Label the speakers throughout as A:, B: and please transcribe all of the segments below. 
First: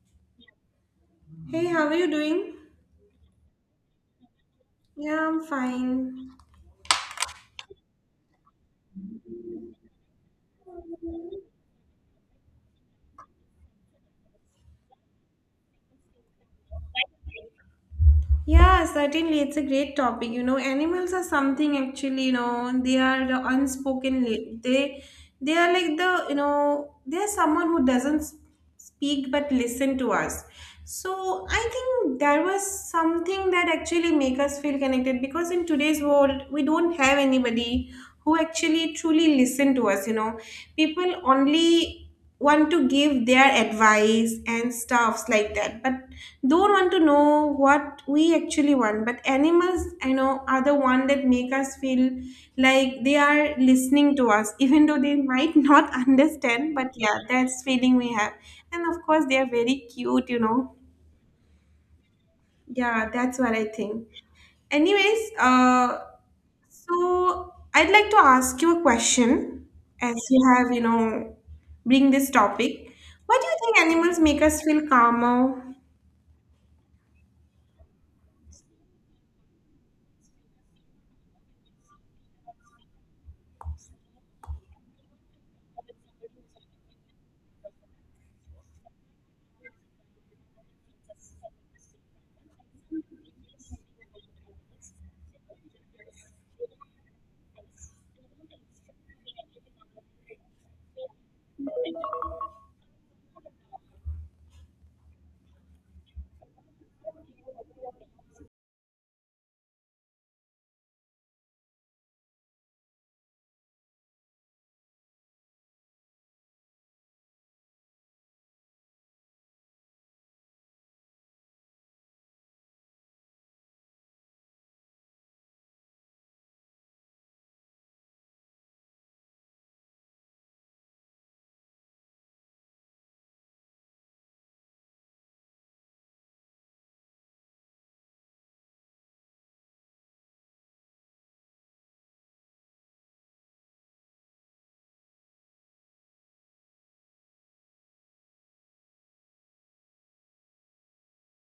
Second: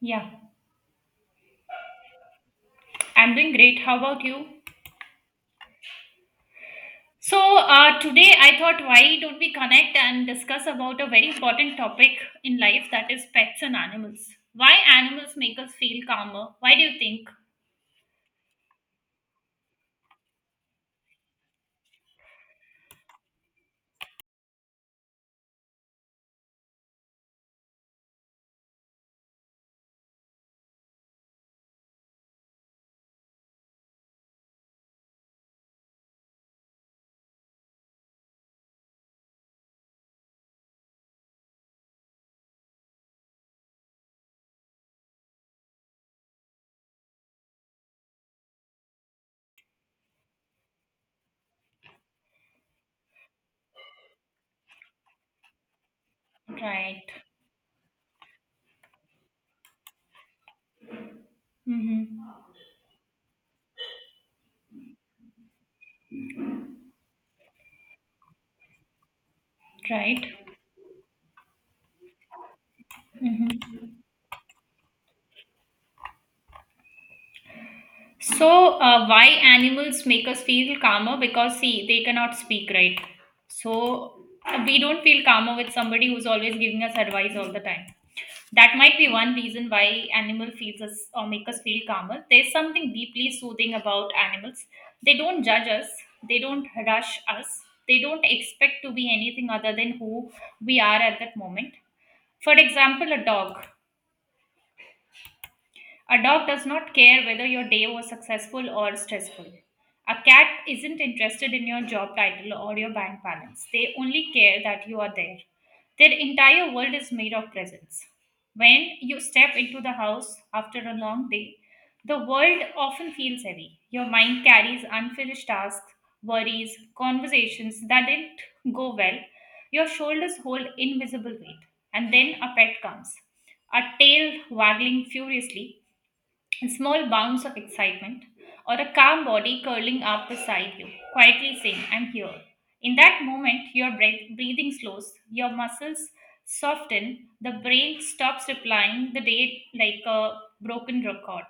A: Yeah,
B: Hey, how are you doing?
A: I'm doing great. How about you?
B: Yeah, I'm fine.
A: So, today I thought, why don't we connect and discuss about a very important topic in life that is pets and animals? Why animals make us feel calmer? Why do you think?
B: Yeah, certainly. It's a great topic. You know, animals are something actually, you know, they are the unspoken. They are like the, you know, they are someone who doesn't s- speak but listen to us. So I think there was something that actually make us feel connected because in today's world we don't have anybody who actually truly listen to us, you know. People only want to give their advice and stuffs like that but don't want to know what we actually want but animals I know are the one that make us feel like they are listening to us even though they might not understand but
A: Right.
B: yeah, that's feeling we have, and of course they are very cute, you know.
A: Mm-hmm.
B: Yeah, that's what I think. Anyways, so I'd like to ask you a question as
A: Right.
B: you have, you know, bring this topic. Why do you
A: Mm-hmm.
B: think animals make us feel calmer?
A: So, why animals make us feel calmer? Because, see, they cannot speak, right? So, we don't feel calmer with somebody who's always giving us advice all the time. That might be one reason why animal feels us or make us feel calmer. There's something deeply soothing about animals. They don't judge us, they don't rush us, they don't expect to be anything other than who we are at that moment. For example, a dog does not care whether your day was successful or stressful. A cat isn't interested in your job title or your bank balance. They only care that you are there. Their entire world is made of presence. When you step into the house after a long day, the world often feels heavy. Your mind carries unfinished tasks, worries, conversations that didn't go well. Your shoulders hold invisible weight. And then a pet comes, a tail waggling furiously, a small bounce of excitement, or a calm body curling up beside you, quietly saying, "I'm here." In that moment, your breathing slows, your muscles soften, the brain stops replying the day like a broken record.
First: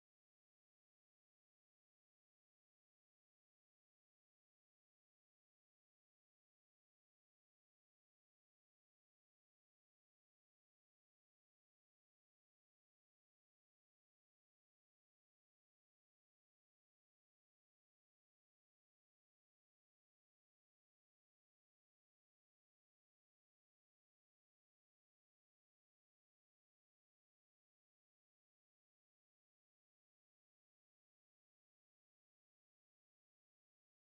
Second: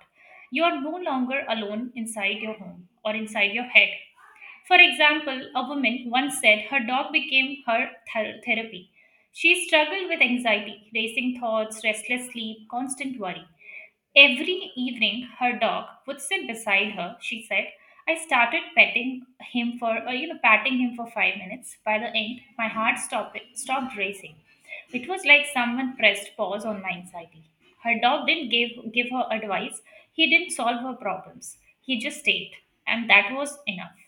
A: You are no longer alone inside your home or inside your head. For example, a woman once said her dog became her therapy. She struggled with anxiety, racing thoughts, restless sleep, constant worry. Every evening, her dog would sit beside her. She said, "I started petting him, or patting him for 5 minutes. By the end, my heart stopped racing. It was like someone pressed pause on my anxiety. Her dog didn't give her advice. He didn't solve her problems. He just stayed, and that was enough."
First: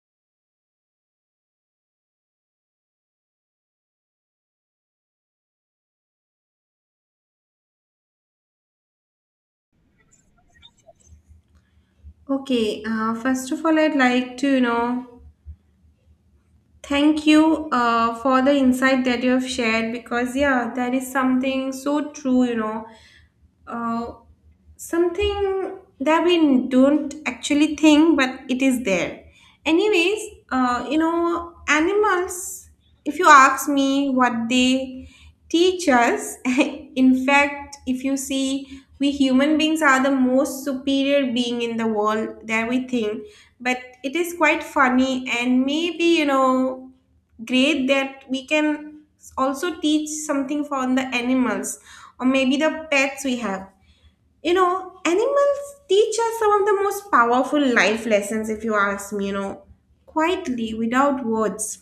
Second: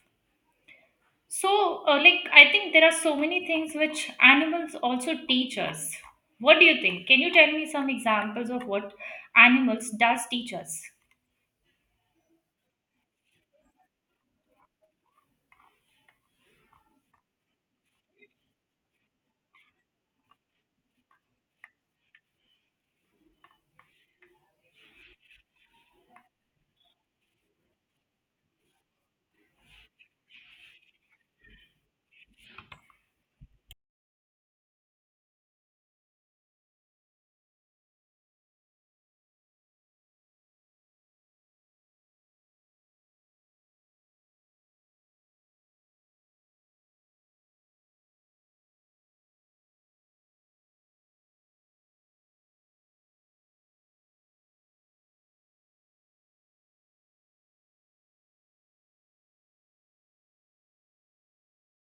A: So, like, I think there are so many things which animals also teach us. What do you think? Can you tell me some examples of what animals does teach us?
B: Okay, first of all, I'd like to, you know, thank you for the insight that you have shared because, yeah, that is something so true, you know. Uh, Something that we don't actually think but it is there. Anyways, you know, animals, if you ask me what they teach us. In fact, if you see, we human beings are the most superior being in the world that we think, but it is quite funny and maybe, you know, great that we can also teach something for the animals or maybe the pets we have. You know, animals teach us some of the most powerful life lessons, if you ask me, you know, quietly, without words.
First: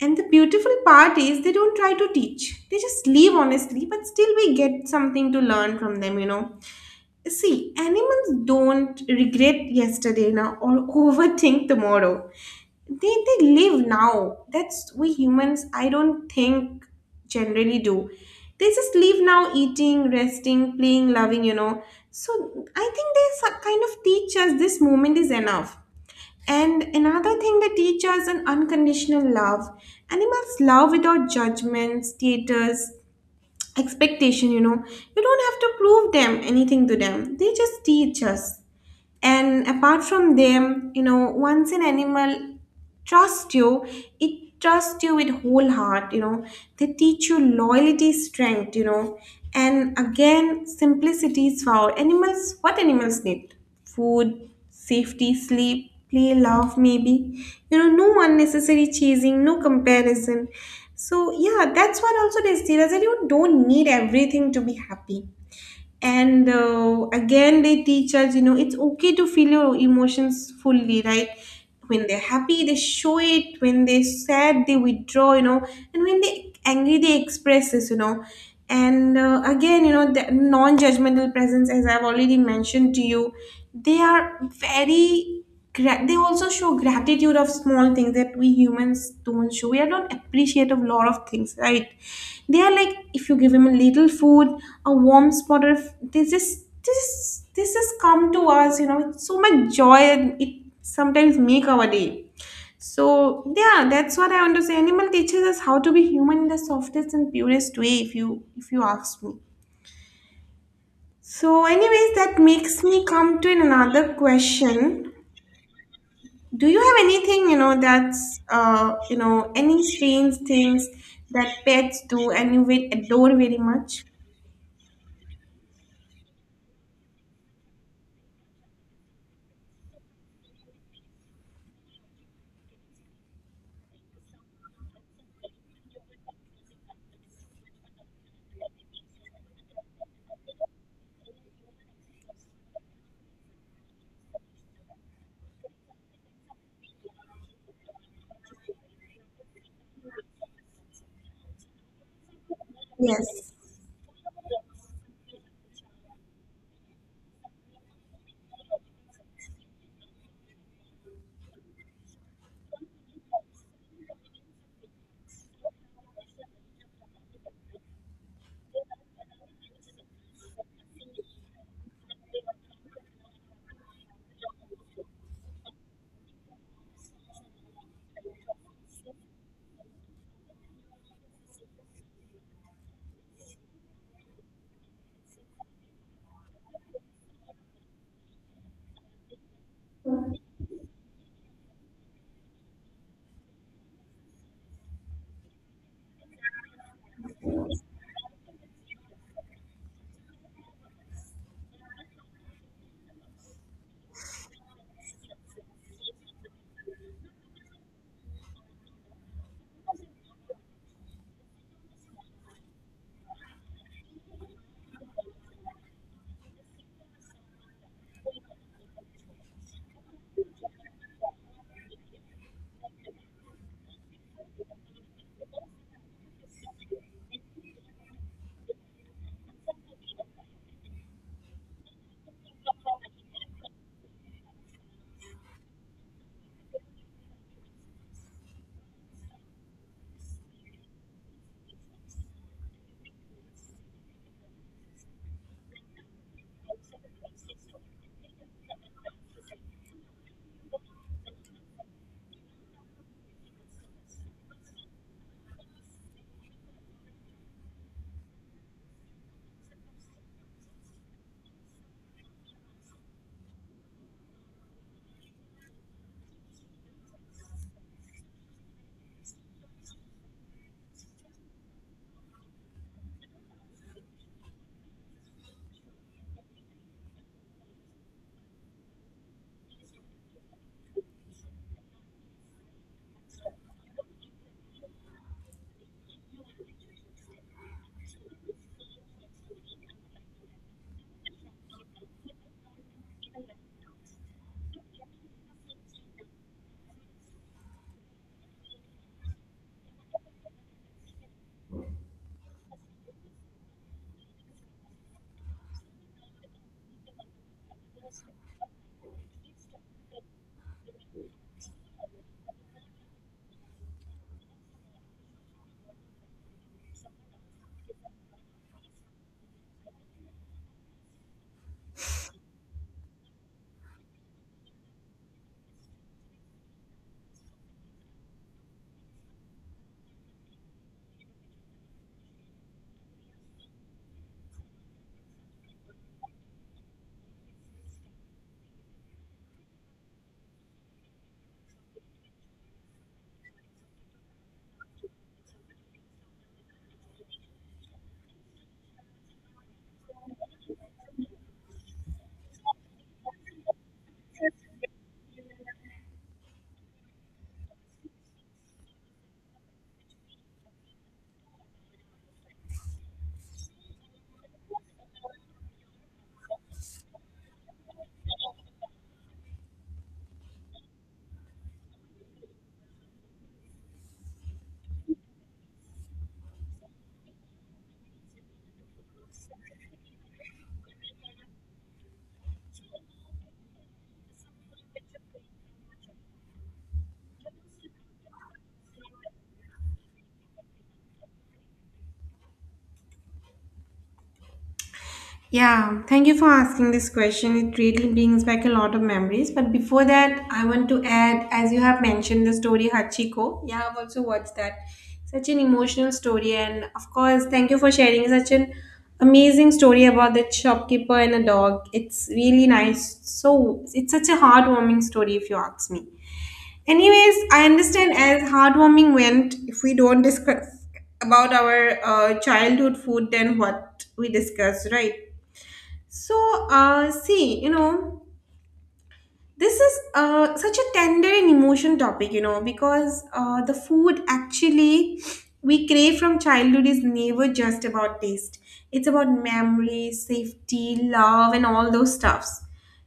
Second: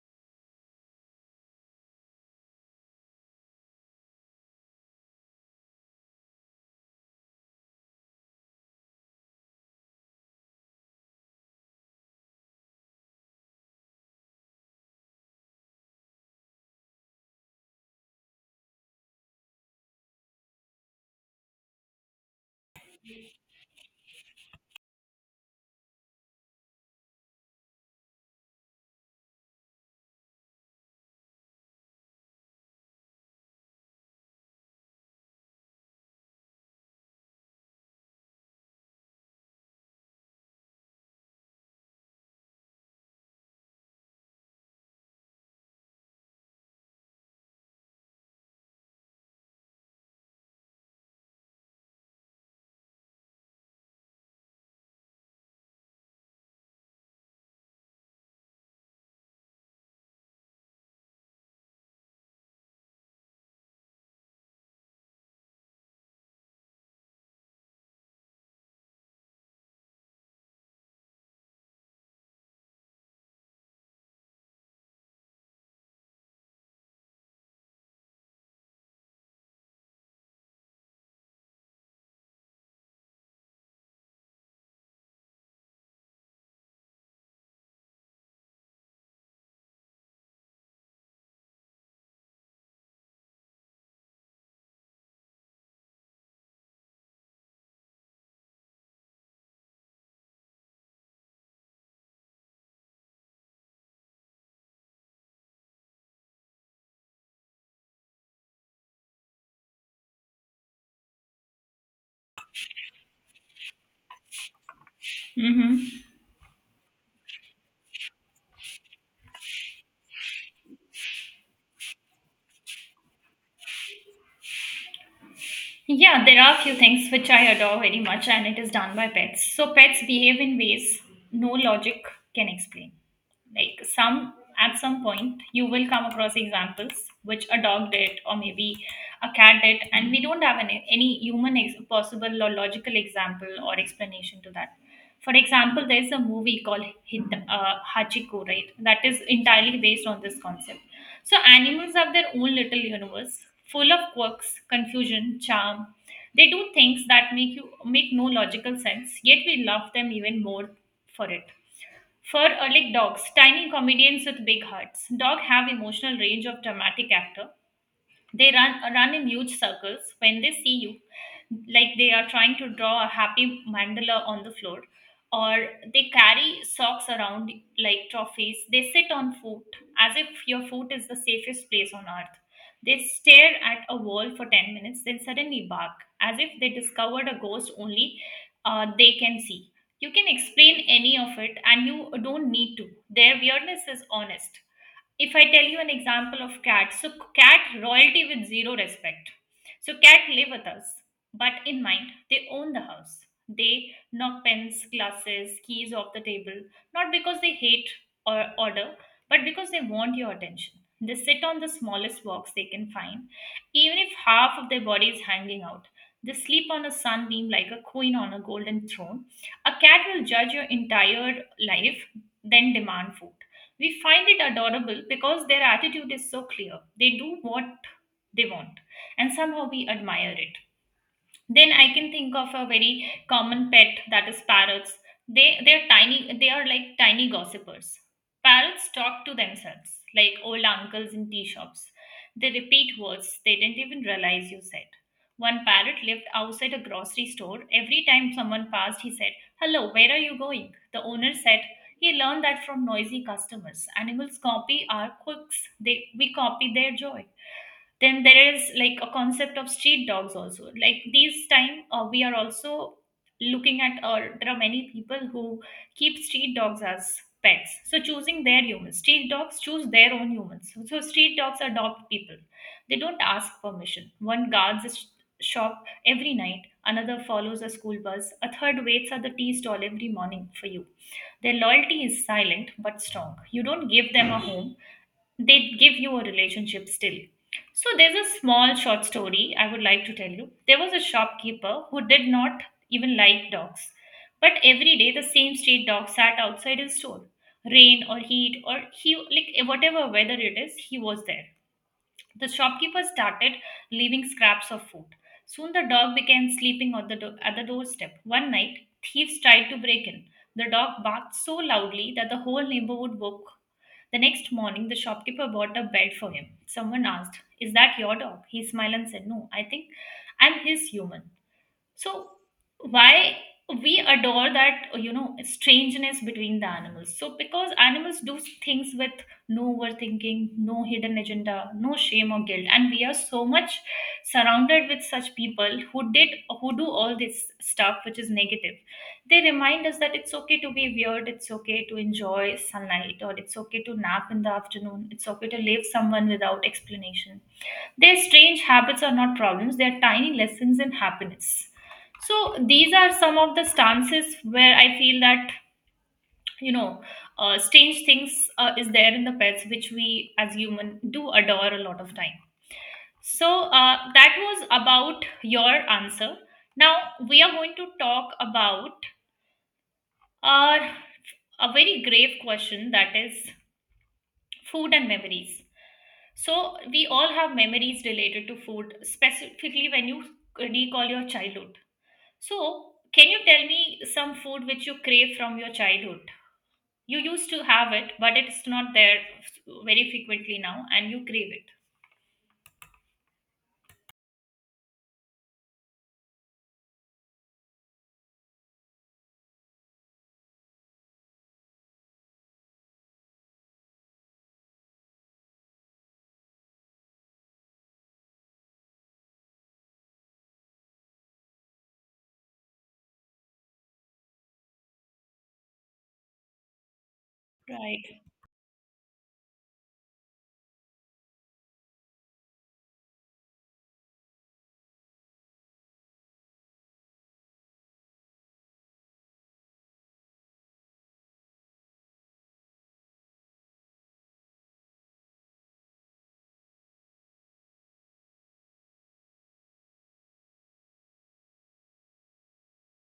B: And the beautiful part is they don't try to teach. They just leave honestly, but still we get something to learn from them, you know. See, animals don't regret yesterday now or overthink tomorrow. They live now. That's we humans, I don't think, generally do. They just live now, eating, resting, playing, loving, you know. So I think they kind of teach us this moment is enough. And another thing, they teach us an unconditional love. Animals love without judgment, status, expectation, you know. You don't have to prove them anything to them. They just teach us. And apart from them, you know, once an animal trusts you, it trusts you with whole heart, you know. They teach you loyalty, strength, you know. And again, simplicity is found. Animals, what animals need? Food, safety, sleep, play, love, maybe. You know, no unnecessary chasing, no comparison. So yeah, that's what also they see. That you don't need everything to be happy. And again, they teach us, you know, it's okay to feel your emotions fully, right? When they're happy, they show it. When they're sad, they withdraw, you know. And when they are angry, they express this, you know. And again, you know, the non-judgmental presence, as I've already mentioned to you, they are very they also show gratitude of small things that we humans don't show. We are not appreciative of lot of things, right? They are like, if you give him a little food, a warm spot of this, is this, this has come to us, you know, with so much joy, and it sometimes make our day. So yeah, that's what I want to say. Animal teaches us how to be human in the softest and purest way, if you ask me. So anyways, that makes me come to another question.
A: Hmm.
B: Do you have anything, you know, that's, you know, any strange things that pets do and you will adore very much?
A: Yeah, there are a few things which I adore very much, and it is done by pets. So, pets behave in ways no logic can explain. Like, some at some point you will come across examples which a dog did or maybe a cat did, and we don't have any human possible or logical example or explanation to that. For example, there's a movie called Hachiko, right? That is entirely based on this concept. So animals have their own little universe,
B: Yes.
A: full of quirks, confusion, charm. They do things that make you make no logical sense, yet we love them even more for it. For like, dogs, tiny comedians with big hearts. Dogs have emotional range of dramatic actor. They run in huge circles when they see you, like they are trying to draw a happy mandala on the floor, or they carry socks around like trophies. They sit on foot as if your foot is the safest place on earth. They stare at a wall for 10 minutes, then suddenly bark as if they discovered a ghost only they can see. You can explain any of it and you don't need to. Their weirdness is honest. If I tell you an example of cat, so cat royalty with zero respect. So cat live with us, but in mind they own the house. They knock pens, glasses, keys off the table, not because they hate or order, but because they want your attention. They sit on the smallest box they can find, even if half of their body is hanging out. They sleep on a sunbeam like a queen on a golden throne. A cat will judge your entire life, then demand food. We find it adorable because their attitude is so clear. They do what they want, and somehow we admire it. Then I can think of a very common pet that is parrots. They're tiny. They are like tiny gossipers. Parrots talk to themselves like old uncles in tea shops. They repeat words they didn't even realize you said. One parrot lived outside a grocery store. Every time someone passed, he said, "Hello, where are you going?" The owner said, "He learned that from noisy customers. Animals copy our quirks. They we copy their joy." Then there is like a concept of street dogs also. Like these time, we are also looking at, or there are many people who keep street dogs as pets. So, choosing their humans, street dogs choose their own humans. So street dogs adopt people, they don't ask permission. One guards a shop every night, another follows a school bus, a third waits at the tea stall every morning for you. Their loyalty is silent but strong. You don't give them a home, they give you a relationship still. So there's a small short story I would like to tell you. There was a shopkeeper who did not even like dogs. But every day the same street dog sat outside his store. Rain or heat or he, like, whatever weather it is, he was there. The shopkeeper started leaving scraps of food. Soon the dog began sleeping on the at the doorstep. One night, thieves tried to break in. The dog barked so loudly that the whole neighborhood woke. The next morning, the shopkeeper bought a bed for him. Someone asked, "Is that your dog?" He smiled and said, "No, I think I'm his human." So, why we adore that, strangeness between the animals, so because animals do things with no overthinking, no hidden agenda, no shame or guilt, and we are so much surrounded with such people who do all this stuff which is negative. They remind us that it's okay to be weird, it's okay to enjoy sunlight, or it's okay to nap in the afternoon, it's okay to leave someone without explanation. Their strange habits are not problems, they are tiny lessons in happiness. So, these are some of the stances where I feel that, you know, strange things is there in the pets, which we as human do adore a lot of time. So, that was about your answer. Now, we are going to talk about uh, a very grave question that is food and memories. So we all have memories related to food, specifically when you recall your childhood. So can you tell me some food which you crave from your childhood? You used to have it, but it's not there very frequently now, and you crave it.
B: Yeah, thank you for asking this question. It really brings back a lot of memories. But before that, I want to add, as you have mentioned, the story Hachiko. Yeah, I've also watched that. Such an emotional story. And of course, thank you for sharing such an amazing story about the shopkeeper and a dog. It's really nice. So, it's such a heartwarming story, if you ask me. Anyways, I understand
A: Right.
B: as heartwarming went, if we don't discuss about our childhood food, then what we discuss, right? So, see, you know. This is such a tender and emotion topic, you know, because the food actually we crave from childhood is never just about taste. It's about memory, safety, love, and all those stuffs.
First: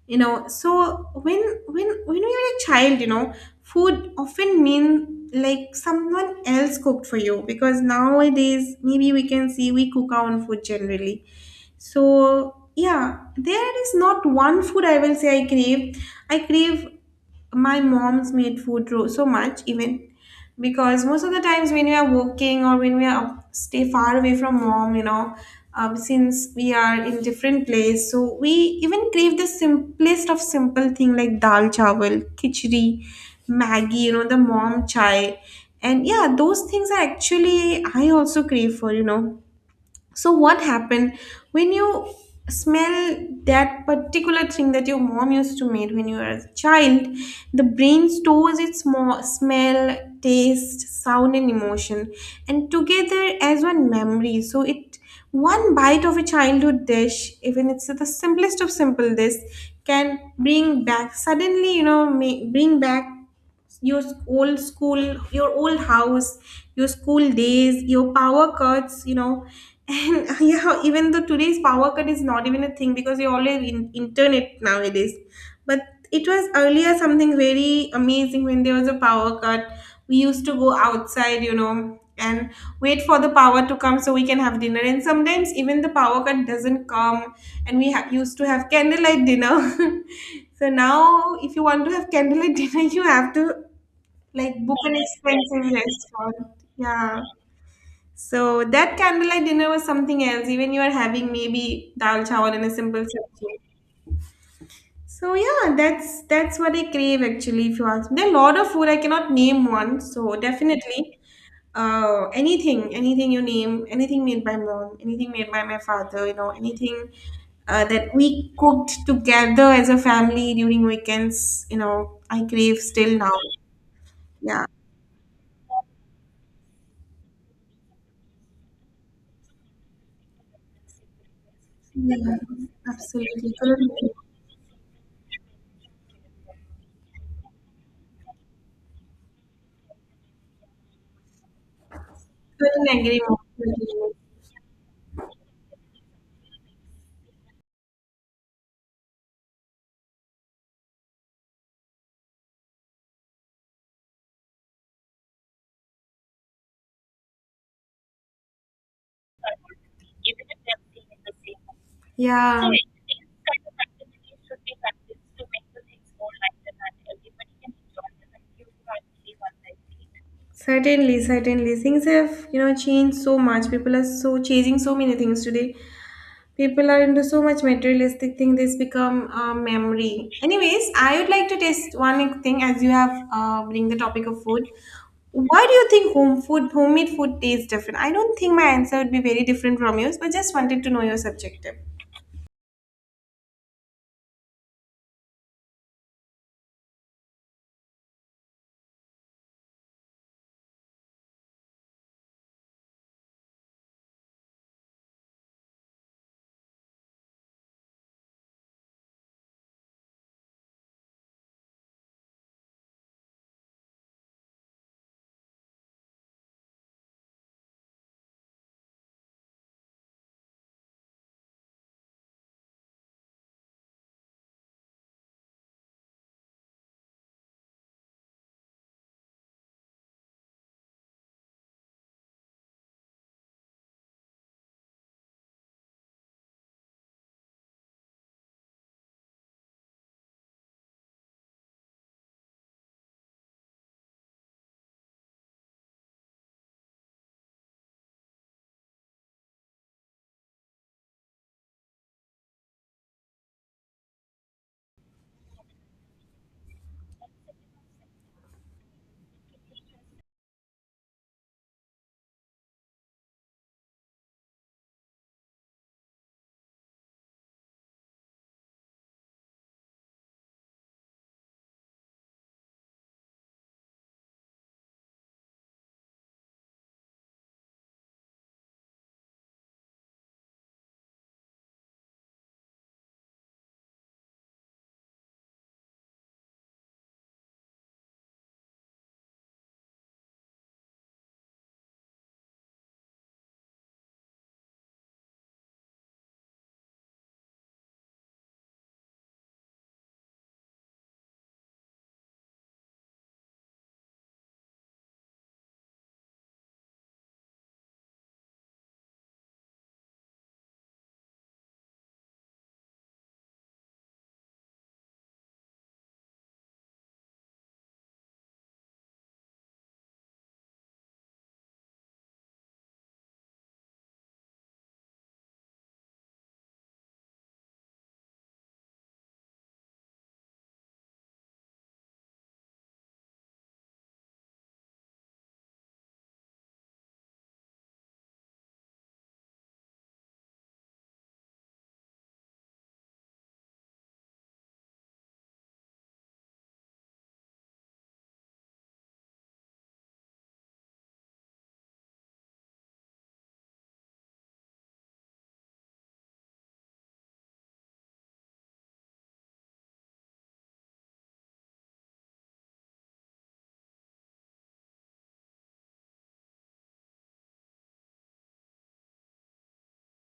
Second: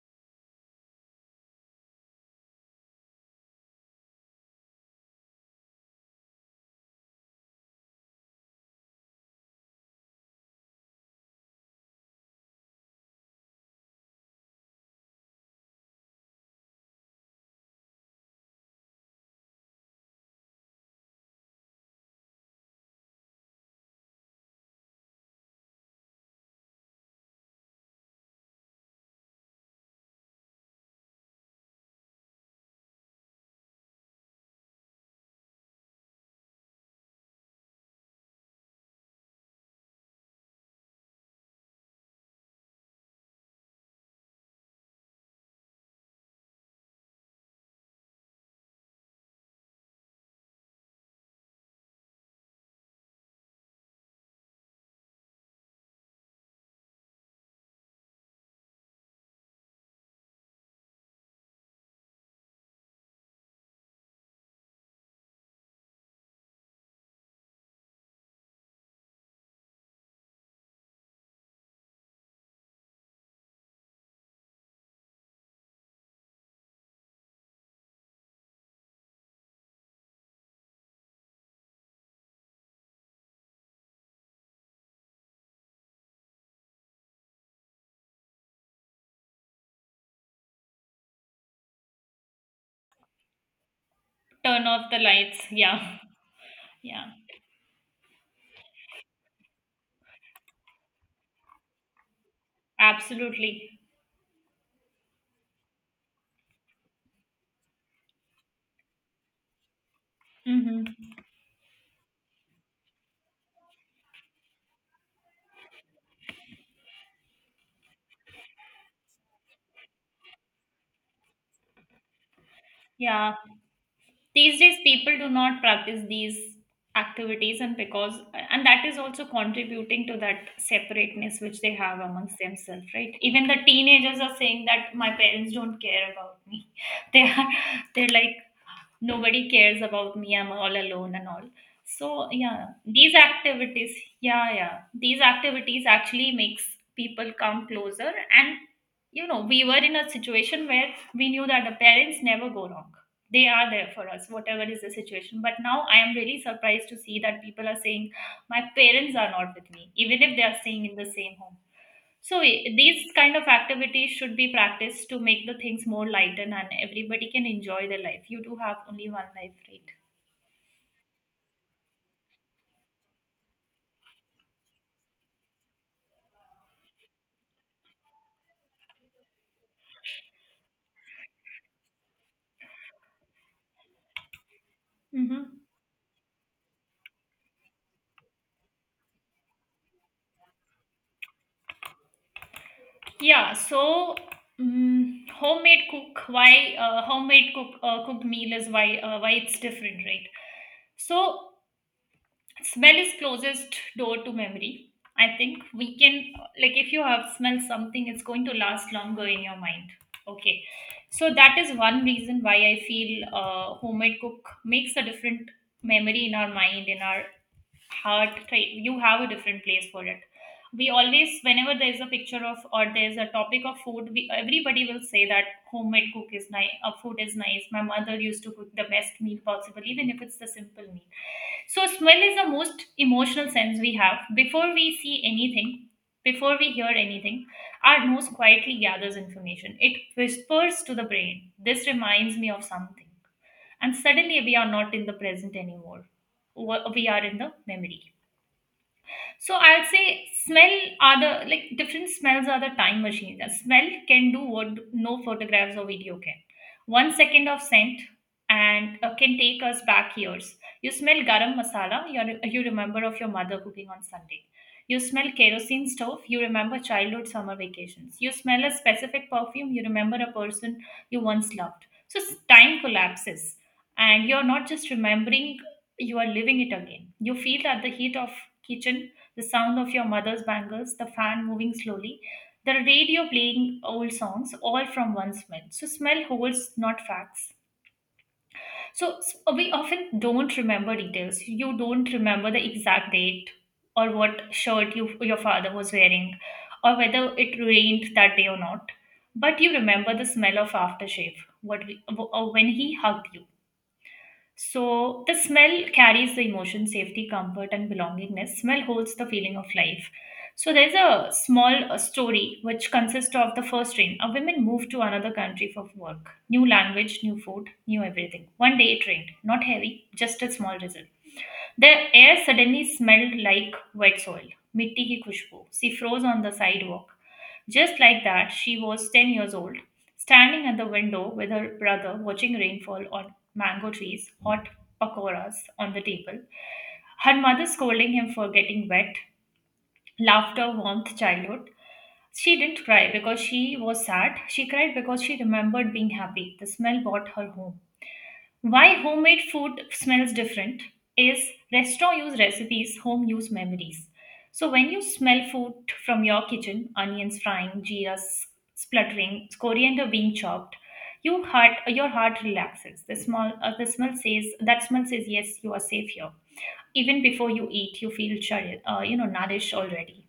B: You know, so when you're a child, you know, food often mean like someone else cooked for you, because nowadays maybe we can see we cook our own food generally. So, yeah, there is not one food I will say I crave. I crave my mom's made food so much, even because most of the times when we are working or when we are stay far away from mom, you know, since we are in different place, so we even crave the simplest of simple thing like dal chawal, khichdi, Maggie, you know, the mom chai. And yeah, those things are actually I also crave for, you know. So what happened when you smell that particular thing that your mom used to make when you were a child? The brain stores its smell, taste, sound, and emotion, and together as one memory. So it, one bite of a childhood dish, even it's the simplest of simple dish, can bring back suddenly. You know, may, bring back your old school, your old house, your school days, your power cuts, you know. And yeah, even though today's power cut is not even a thing because you always in internet nowadays, but it was earlier something very amazing when there was a power cut. We used to go outside, you know, and wait for the power to come so we can have dinner, and sometimes even the power cut doesn't come, and we used to have candlelight dinner. So now if you want to have candlelight dinner, you have to like
A: Turn
B: book
A: off
B: an
A: the lights.
B: expensive
A: Yeah.
B: restaurant.
A: Yeah.
B: Yeah. So that candlelight dinner was something else. Even you are having maybe dal chawal and a simple sabji.
A: Absolutely.
B: So yeah, that's what I crave actually. If you ask me, there are a lot of food I cannot name one. So definitely,
A: Mm-hmm.
B: anything, anything you name, anything made by mom, anything made by my father, you know, anything that we cooked together as a family during weekends, you know, I crave still
A: Yeah.
B: now.
A: These
B: Yeah.
A: days people do not practice these activities, and because, and that is also contributing to that separateness which they have
B: Yeah,
A: amongst themselves, right? Even
B: absolutely.
A: the teenagers are saying that my parents don't care about me. they are, they're like, nobody cares about me, I'm all alone and all. So yeah,
B: Couldn't
A: these
B: agree more with you.
A: activities,
B: So
A: yeah, yeah, these activities actually makes people come closer. And you know, we were in a situation where we knew that the parents never go wrong, they are there for us whatever is the situation. But now I am really surprised to see that people are saying my parents are not with me even if they are staying in the same home. So
B: yeah,
A: these kind of activities should be practiced to make the things more lightened and everybody can enjoy their life. You do have only one life, right?
B: certainly, certainly. Things have, you know, changed so much. People are so chasing so many things today. People are into so much materialistic thing, this become a memory. Anyways, I would like to test one thing, as you have bring the topic of food,
A: Mm-hmm.
B: why do you think home food, homemade food tastes different? I don't think my answer would be very different from yours, but just wanted to know your subjective.
A: Yeah. So homemade cook. Why homemade cook, cooked meal, is why it's different, right? So smell is closest door to memory. I think we can, like, if you have smelled something, it's going to last longer in your mind. Okay. So that is one reason why I feel homemade cook makes a different memory in our mind, in our heart, right? You have a different place for it. We always, whenever there is a picture of, or there is a topic of food, everybody will say that homemade cook is nice, food is nice, my mother used to cook the best meal possible even if it's the simple meal. So, smell is the most emotional sense we have. Before we see anything, before we hear anything, our nose quietly gathers information. It whispers to the brain, "This reminds me of something." And suddenly, we are not in the present anymore. We are in the memory. So I will say smell are the, like, different smells are the time machine. The smell can do what no photographs or video can. 1 second of scent and can take us back years. You smell garam masala, you remember of your mother cooking on Sunday. You smell kerosene stove, you remember childhood summer vacations. You smell a specific perfume, you remember a person you once loved. Time collapses, and you're not just remembering, you are living it again. You feel that the heat of kitchen, the sound of your mother's bangles, the fan moving slowly, the radio playing old songs, all from one smell. So, smell holds, not facts. We often don't remember details. You don't remember the exact date or what shirt your father was wearing or whether it rained that day or not. But you remember the smell of aftershave, what we, w- or when he hugged you, so the smell carries the emotion, safety, comfort, and belongingness. Smell holds the feeling of life. So there's a small story which consists of the first train. A woman moved to another country for work. New language, new food, new everything. One day it rained. Not heavy, just a small drizzle. The air suddenly smelled like wet soil, mitti ki khushbu. She froze on the sidewalk. Just like that, she was 10 years old, standing at the window with her brother watching rainfall on mango trees, hot pakoras on the table, her mother scolding him for getting wet, laughter warmed childhood. She didn't cry because she was sad. She cried because she remembered being happy. The smell brought her home. Why homemade food smells different is restaurant use recipes, home use memories. So when you smell food from your kitchen, onions frying, spluttering, coriander being chopped, your heart relaxes. The smell says yes, you are safe here. Even before you eat, you feel you know, nourished already.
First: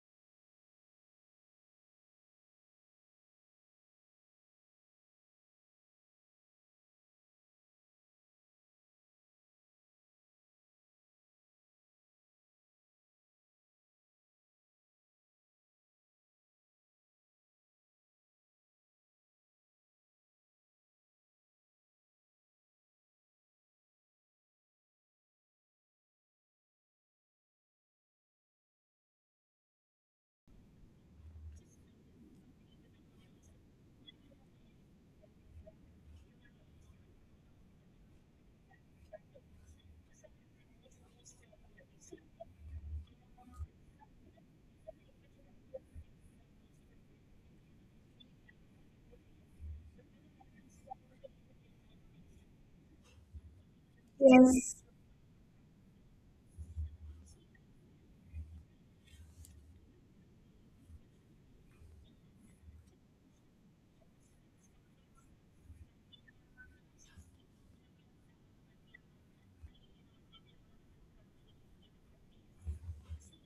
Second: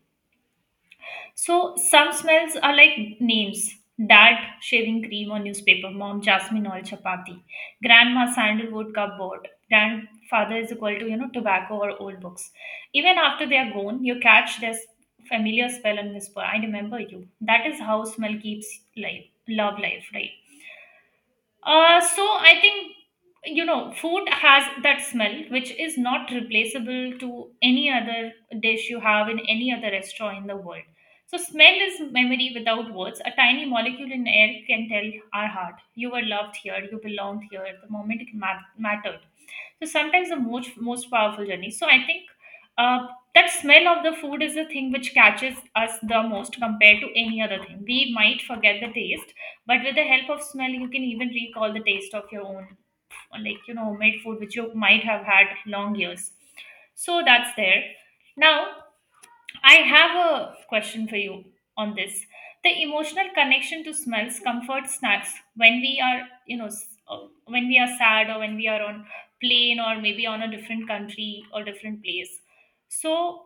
A: So some smells are like names. Dad shaving cream or newspaper, mom jasmine oil chapati, grandma sandalwood cupboard, grandfather is equal to you know tobacco or old books. Even after they are gone, you catch this familiar smell and whisper, "I remember you." That is how smell keeps life, love life, right? So I think you know food has that smell which is not replaceable to any other dish you have in any other restaurant in the world. So smell is memory without words. A tiny molecule in air can tell our heart, you were loved here, you belonged here. The moment it mattered. So sometimes the most powerful journey, so I think uh, that smell of the food is the thing which catches us the most compared to any other thing. We might forget the taste, but with the help of smell you can even recall the taste of your own, like you know, homemade food which you
B: Yes.
A: might have had long years. So that's there. Now, I have a question for you on this. The emotional connection to smells, comfort snacks when we are, you know, when we are sad or when we are on plane or maybe on a different country or different place. So,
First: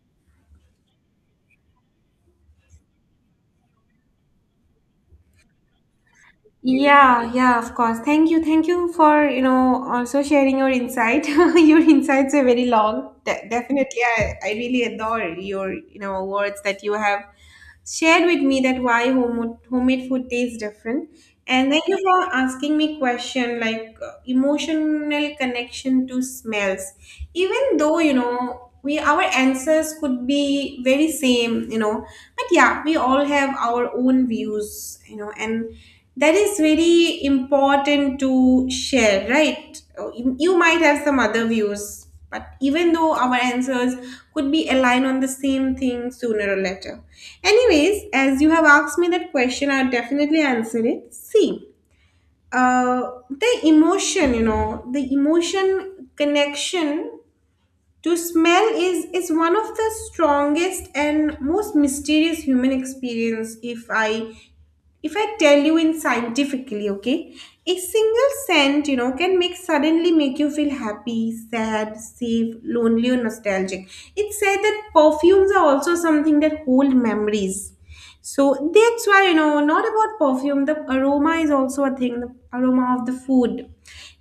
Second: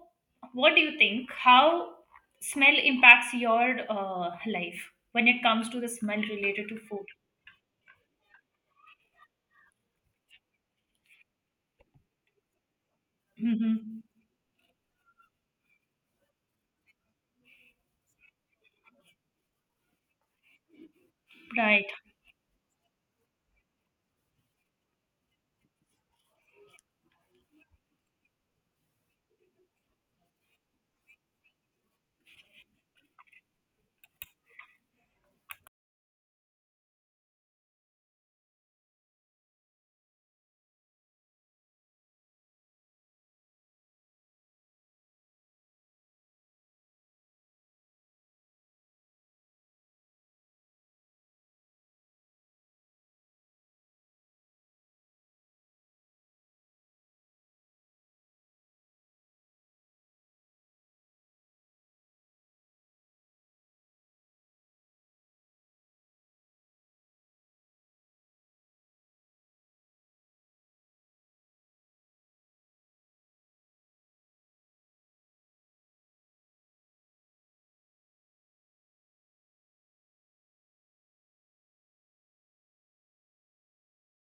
A: what do you think? How smell impacts your life when it comes to the smell related to food?
B: Yeah, yeah, of course. Thank you. Thank you for, you know, also sharing your insight. Your insights are very long. Definitely,
A: Hmm.
B: I really adore your, you know, words that you have shared with me that why homemade food tastes different. And
A: Right,
B: thank you for asking me question like emotional connection to smells. Even though, you know, we, our answers could be very same, you know, but yeah, we all have our own views, you know, and that is very important to share, right? Oh, you might have some other views, but even though our answers could be aligned on the same thing sooner or later. Anyways, as you have asked me that question, I'll definitely answer it. See, uh, the emotion, you know, the emotion connection to smell is one of the strongest and most mysterious human experience, if I, if I tell you in scientifically, okay, a single scent, you know, can make suddenly make you feel happy, sad, safe, lonely, or nostalgic. It's said that perfumes are also something that hold memories. So that's why, you know, not about perfume, the aroma is also a thing, the aroma of the food.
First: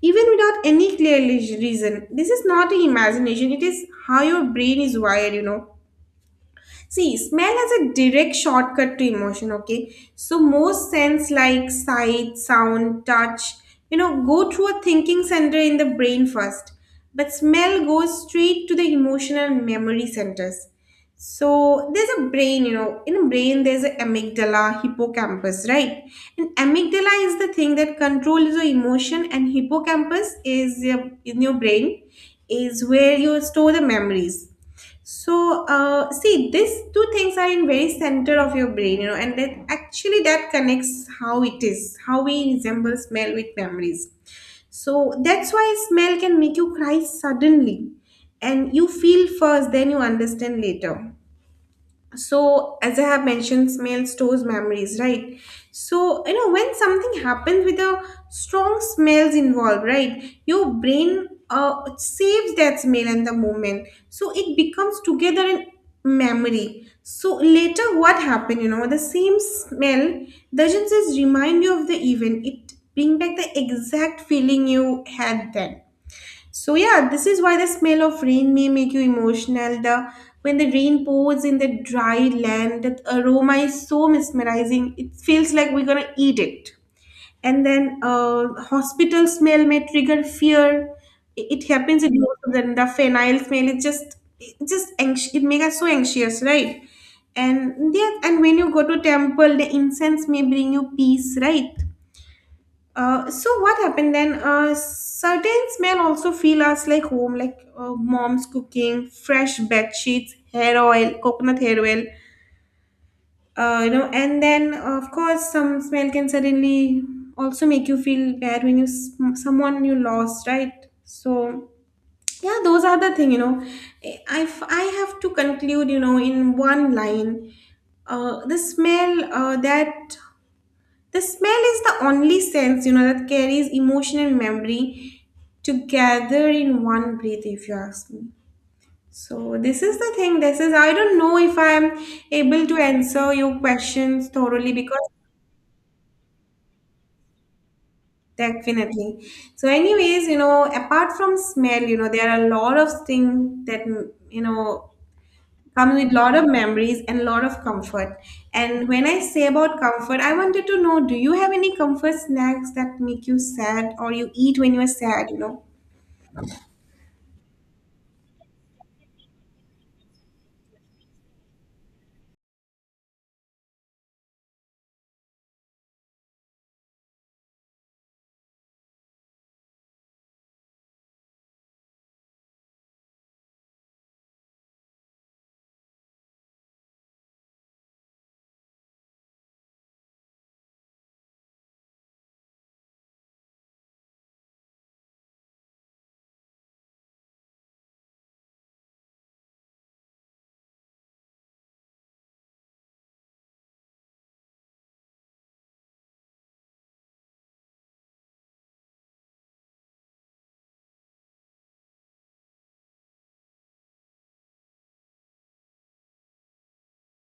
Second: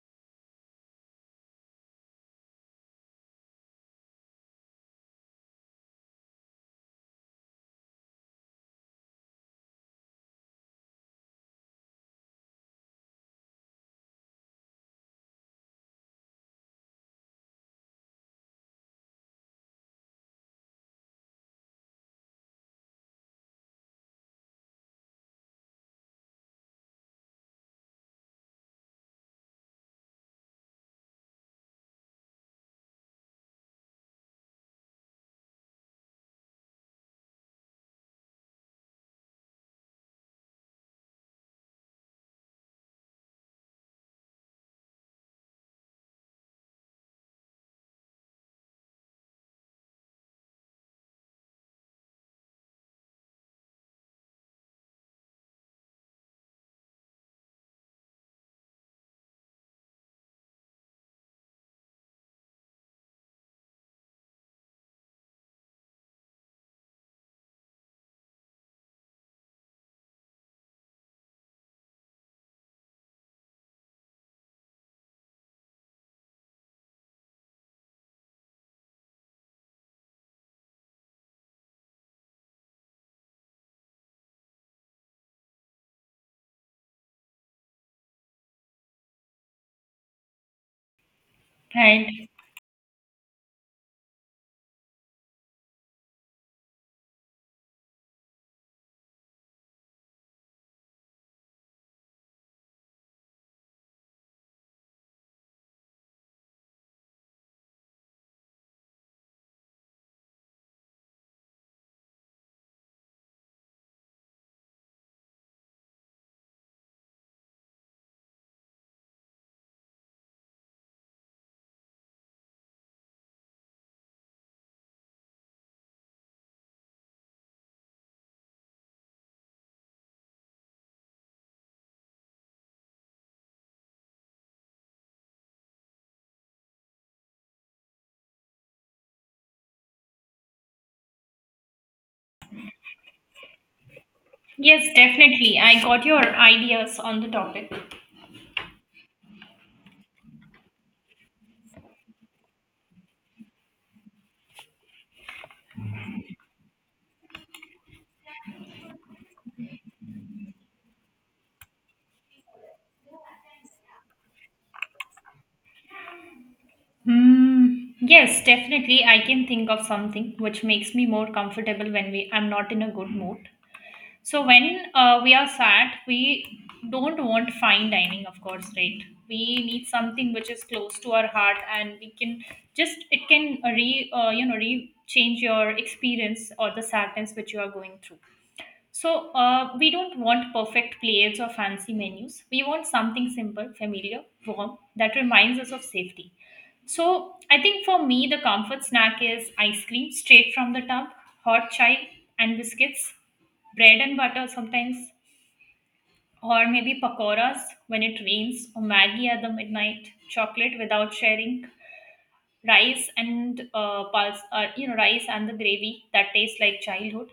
B: Even without any clear reason, this is not an imagination, it is how your brain is wired, you know. See, smell has a direct shortcut to emotion, okay? So most sense like sight, sound, touch, you know, go through a thinking center in the brain first. But smell goes straight to the emotional memory centers. So there's a brain, you know, in the brain there's a amygdala, hippocampus, right? And amygdala is the thing that controls your emotion, and hippocampus is your, in your brain is where you store the memories. So see, these two things are in very center of your brain, you know, and that actually that connects how it is, how we resemble smell with memories. So that's why smell can make you cry suddenly, and you feel first, then you understand later. So as I have mentioned, smell stores memories, right? So you know, when something happens with a strong smells involved, right, your brain saves that smell and the moment, so it becomes together in memory. So later what happened, you know, the same smell doesn't just remind you of the event, it bring back the exact feeling you had then. So yeah, this is why the smell of rain may make you emotional. The When the rain pours in the dry land, that aroma is so mesmerizing. It feels like we're gonna eat it. And then hospital smell may trigger fear. It happens in
A: right.
B: most of them. The phenyl smell is just, it just it makes us so anxious, right? And yeah, and when you go to temple, the incense may bring you peace, right? So what happened then? Certain smell also feel us like home, like mom's cooking, fresh bed sheets, hair oil, coconut hair oil. And then of course, some smell can suddenly also make you feel bad when you someone you lost, right? So yeah, those are the thing. You know, if I have to conclude, in one line, uh, the smell uh, that the smell is the only sense, that carries emotion and memory together in one breath, if you ask me. So this is the thing. This is, I don't know if I am able to answer your questions thoroughly,
A: Yes,
B: because
A: definitely. I got your ideas on the topic.
B: definitely. So anyways, you know, apart from smell, there are a lot of things that, you know come with lot of memories and lot of comfort. And when I say about comfort, I wanted to know, do you have any comfort snacks that make you sad or you eat when you are sad, you know?
A: Hmm. Yes, definitely. I can think of something which makes me more comfortable when we I'm not in a good mood. So when we are sad, we don't want fine dining, of course, right? We need something which is close to our heart, and we can just it can re you know, re change your experience or the sadness which you are going through. So, we don't want perfect plates or fancy menus. We want something simple, familiar, warm, that reminds us of safety. So, I think for me, the comfort snack is ice cream straight from the tub, hot chai and biscuits, bread and butter sometimes, or maybe pakoras when it rains, or Maggie at the midnight, chocolate without sharing, rice and you know, rice and the gravy that tastes like childhood.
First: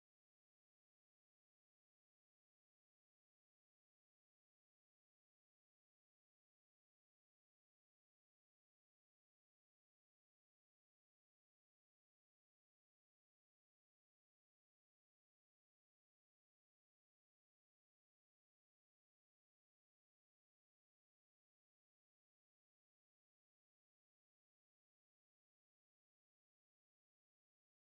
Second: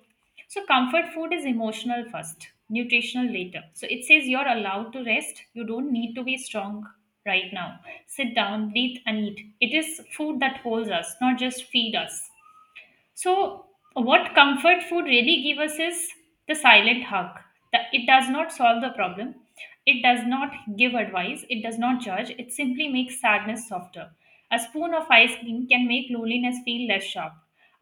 A: So comfort food is emotional first, nutritional later. So it says you're allowed to rest. You don't need to be strong right now. Sit down, breathe, and eat. It is food that holds us, not just feed us. So, what comfort food really gives us is the silent hug. It does not solve the problem. It does not give advice. It does not judge. It simply makes sadness softer. A spoon of ice cream can make loneliness feel less sharp.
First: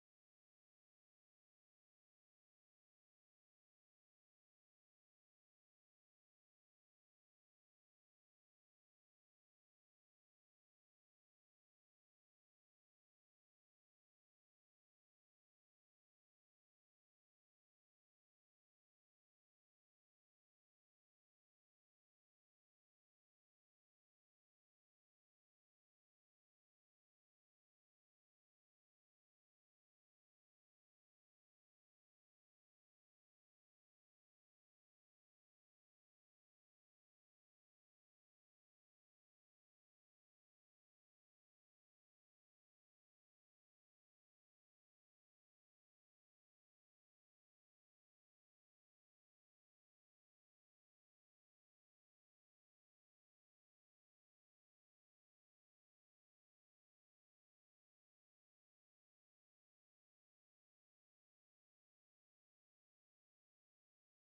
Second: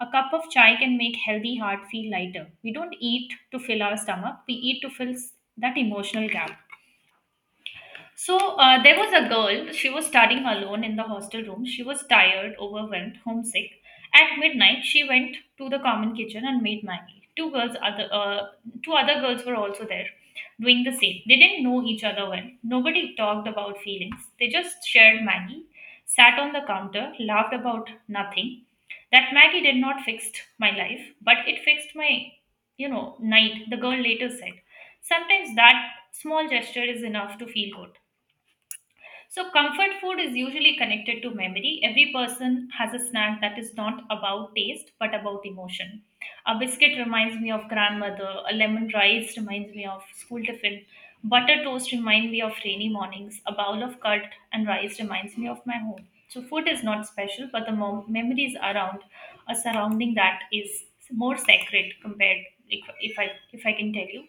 A: A cup of chai can make healthy heart feel lighter. We don't eat to fill our stomach. We eat to fill that emotional gap. So there was a girl, she was studying alone in the hostel room. She was tired, overwhelmed, homesick. At midnight, she went to the common kitchen and made Maggie. Two other girls were also there doing the same. They didn't know each other well. Nobody talked about feelings. They just shared Maggie, sat on the counter, laughed about nothing. That Maggie did not fix my life, but it fixed my, you know, night, the girl later said. Sometimes that small gesture is enough to feel good. So, comfort food is usually connected to memory. Every person has a snack that is not about taste but about emotion. A biscuit reminds me of grandmother, a lemon rice reminds me of school tiffin, butter toast reminds me of rainy mornings, a bowl of curd and rice reminds me of my home. So, food is not special, but the memories around a surrounding that is more sacred compared, if I can tell you.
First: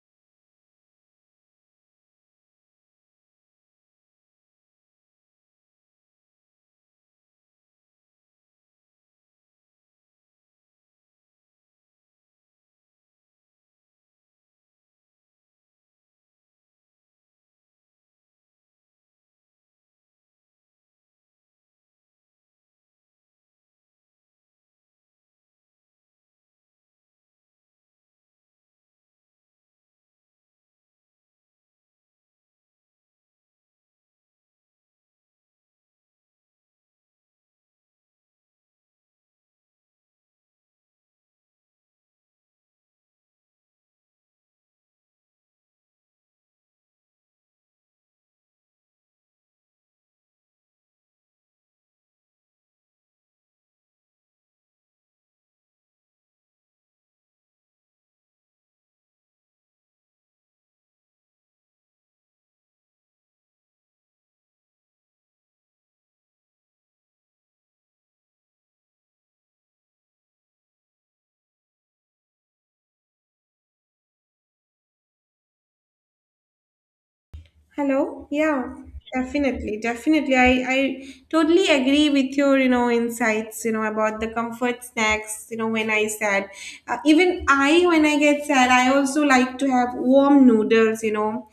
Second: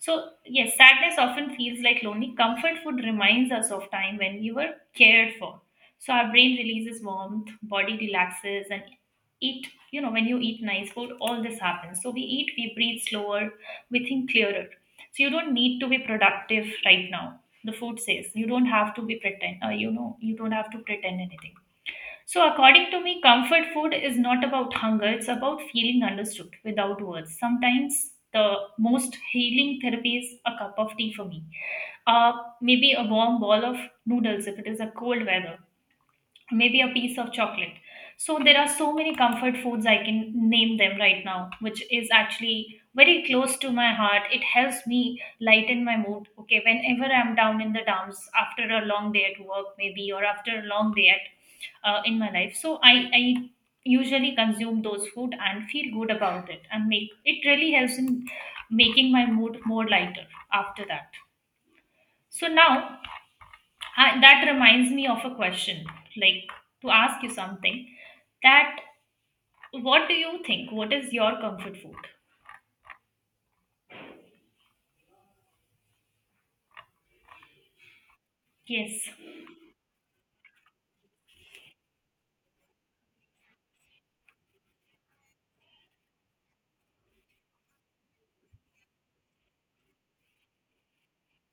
A: So, yes, sadness often feels like lonely. Comfort food reminds us of time when we were cared for. So, our brain releases warmth, body relaxes, and eat. You know, when you eat nice food, all this happens. So, we eat, we breathe slower, we think clearer. So, you don't need to be productive right now. The food says you don't have to be pretend, you know, you don't have to pretend anything. So, according to me, comfort food is not about hunger, it's about feeling understood without words. Sometimes the most healing therapy is a cup of tea for me, uh, maybe a warm ball of noodles if it is a cold weather, maybe a piece of chocolate. So there are so many comfort foods I can name them right now which is actually very close to my heart. It helps me lighten my mood, okay, whenever I'm down in the dumps after a long day at work maybe or after a long day at in my life. So i usually consume those food and feel good about it, and make it really helps in making my mood more lighter after that. So now I, that reminds me of a question, like to ask you something. That what do you think? What is your comfort food?
B: Hello? Yeah,
A: Yes,
B: definitely, definitely. I totally agree with your, insights, about the comfort snacks, you know, when I sad. Even I, when I get sad, I also like to have warm noodles, you know.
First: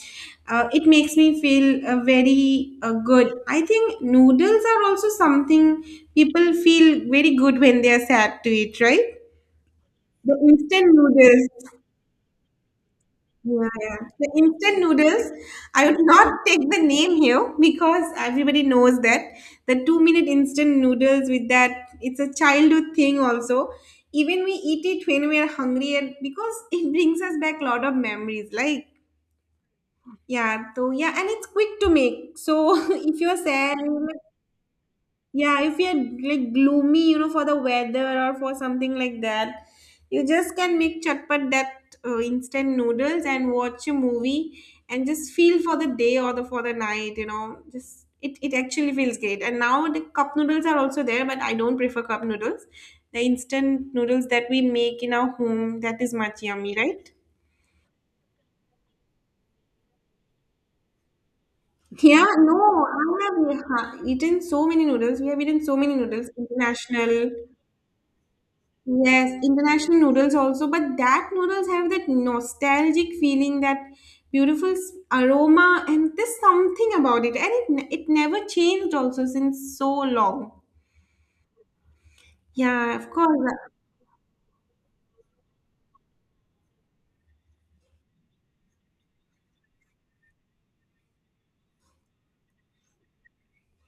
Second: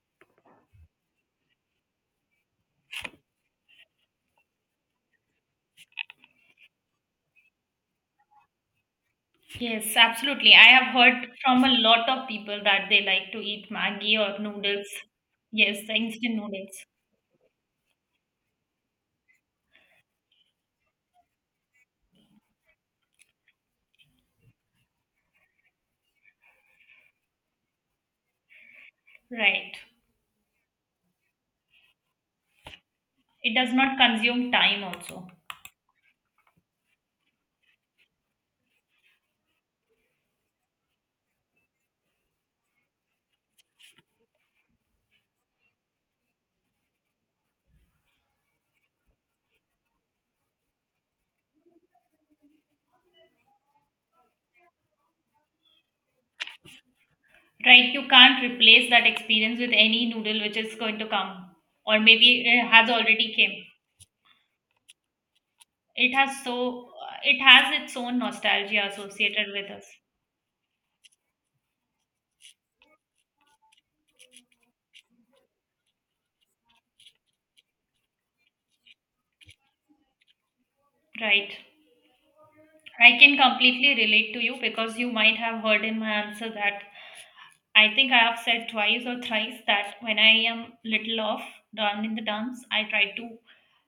B: It makes me feel very good. I think noodles are also something people feel very good when they are sad to eat, right?
A: yes,
B: The
A: absolutely. I have
B: instant
A: heard
B: noodles.
A: from a lot of people that they like to eat
B: Yeah, yeah.
A: Maggi
B: The
A: or
B: instant
A: noodles.
B: noodles,
A: Yes,
B: I
A: the
B: would
A: instant
B: not take the
A: noodles.
B: name here because everybody knows that the 2-minute instant noodles with that, it's a childhood thing also. Even we eat it when we are hungry, and because it brings us back a lot of memories. Like,
A: Right.
B: yeah, so yeah, and it's quick to make. So if you're
A: It does
B: sad,
A: not consume time also.
B: yeah, if you're like gloomy, you know, for the weather or for something like that, you just can make chatpat that instant noodles and watch a movie and just feel for the day or the for the night, you know. Just it actually feels great. And now the cup noodles are also there, but I don't prefer cup noodles. The instant noodles that we make in our home, that is much yummy, right?
A: Right, you can't replace that experience with any noodle which is going to come or
B: Yeah,
A: maybe it
B: no,
A: has
B: I
A: already came.
B: have eaten so many noodles. We have eaten so many
A: It
B: noodles,
A: has so
B: international.
A: it has its own nostalgia
B: Yes,
A: associated with us.
B: international noodles also, but that noodles have that nostalgic feeling, that beautiful aroma, and there's something about it, and it it never changed also since so long.
A: Right.
B: Yeah, of
A: I can
B: course.
A: completely relate to you because you might have heard in my answer that I think I have said twice or thrice that when I am little off, down in the dumps, I try to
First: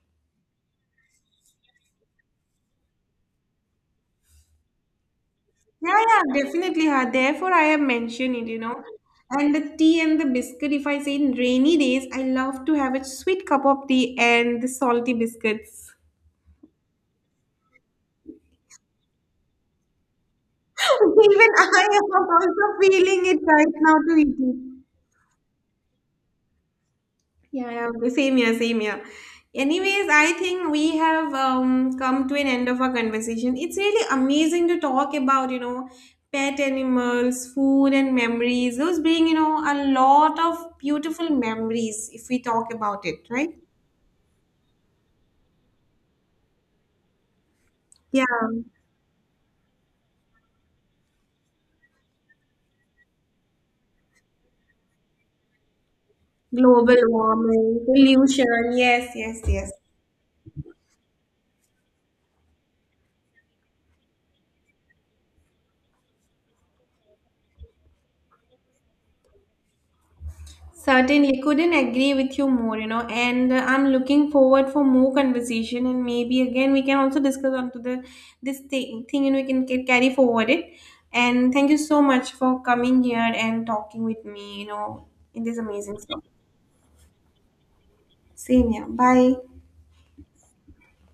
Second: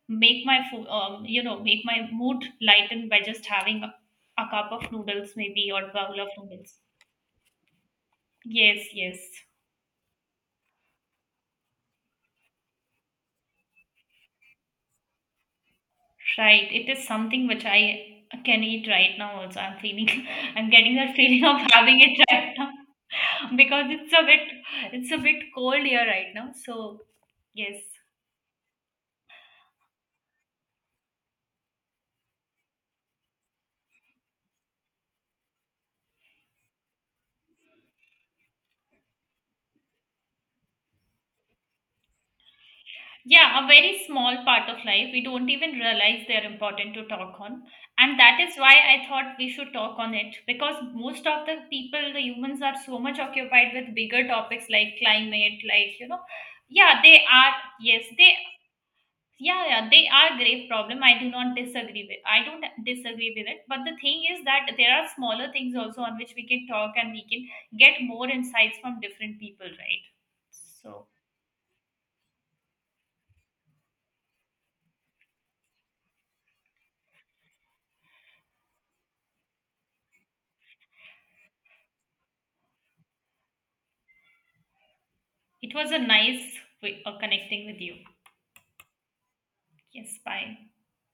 A: make my food, you know, make my mood lighten by just having a cup of noodles maybe or
B: Yeah,
A: bowl of
B: yeah,
A: noodles.
B: definitely. Huh. Therefore, I have mentioned it, you know.
A: Yes, yes.
B: And the tea and the biscuit, if I say in rainy days, I love to have a sweet cup of tea and the salty biscuits.
A: Right. It is something which I can eat right now also. I'm feeling I'm getting that feeling
B: Even
A: of
B: I
A: having it
B: am
A: right
B: also
A: now.
B: feeling it right
A: Because
B: now
A: it's
B: to
A: a
B: eat
A: bit
B: it.
A: cold here right now. So
B: Yeah,
A: yes.
B: yeah, the same here, same here. Anyways, I think we have come to an end of our conversation. It's really amazing to talk about, you know, pet animals, food, and memories. Those being, you know, a lot of beautiful memories if we talk about it, right?
A: Yeah, a very small part of life. We don't even realize they're important to talk on. And
B: Yeah,
A: that is why I thought we should talk on it because most of the people, the humans are so much occupied with bigger topics like climate, like, you know,
B: global
A: yeah, they are,
B: warming,
A: yes, they
B: pollution. Yes, yes,
A: yeah
B: yes.
A: they are grave problem, I do not disagree with, I don't disagree with it, but the thing is that there are smaller things also on which we can talk, and we can get more insights from different people, right? So
B: Certainly, couldn't agree with you more, you know, and I'm looking forward for more conversation, and maybe again we can also discuss onto the this thing, and we can carry forward it. And thank you so much for coming here and talking with me, you know, in this
A: it was a
B: amazing stuff.
A: nice way of connecting with you.
B: Same here. Bye.
A: Yes, bye.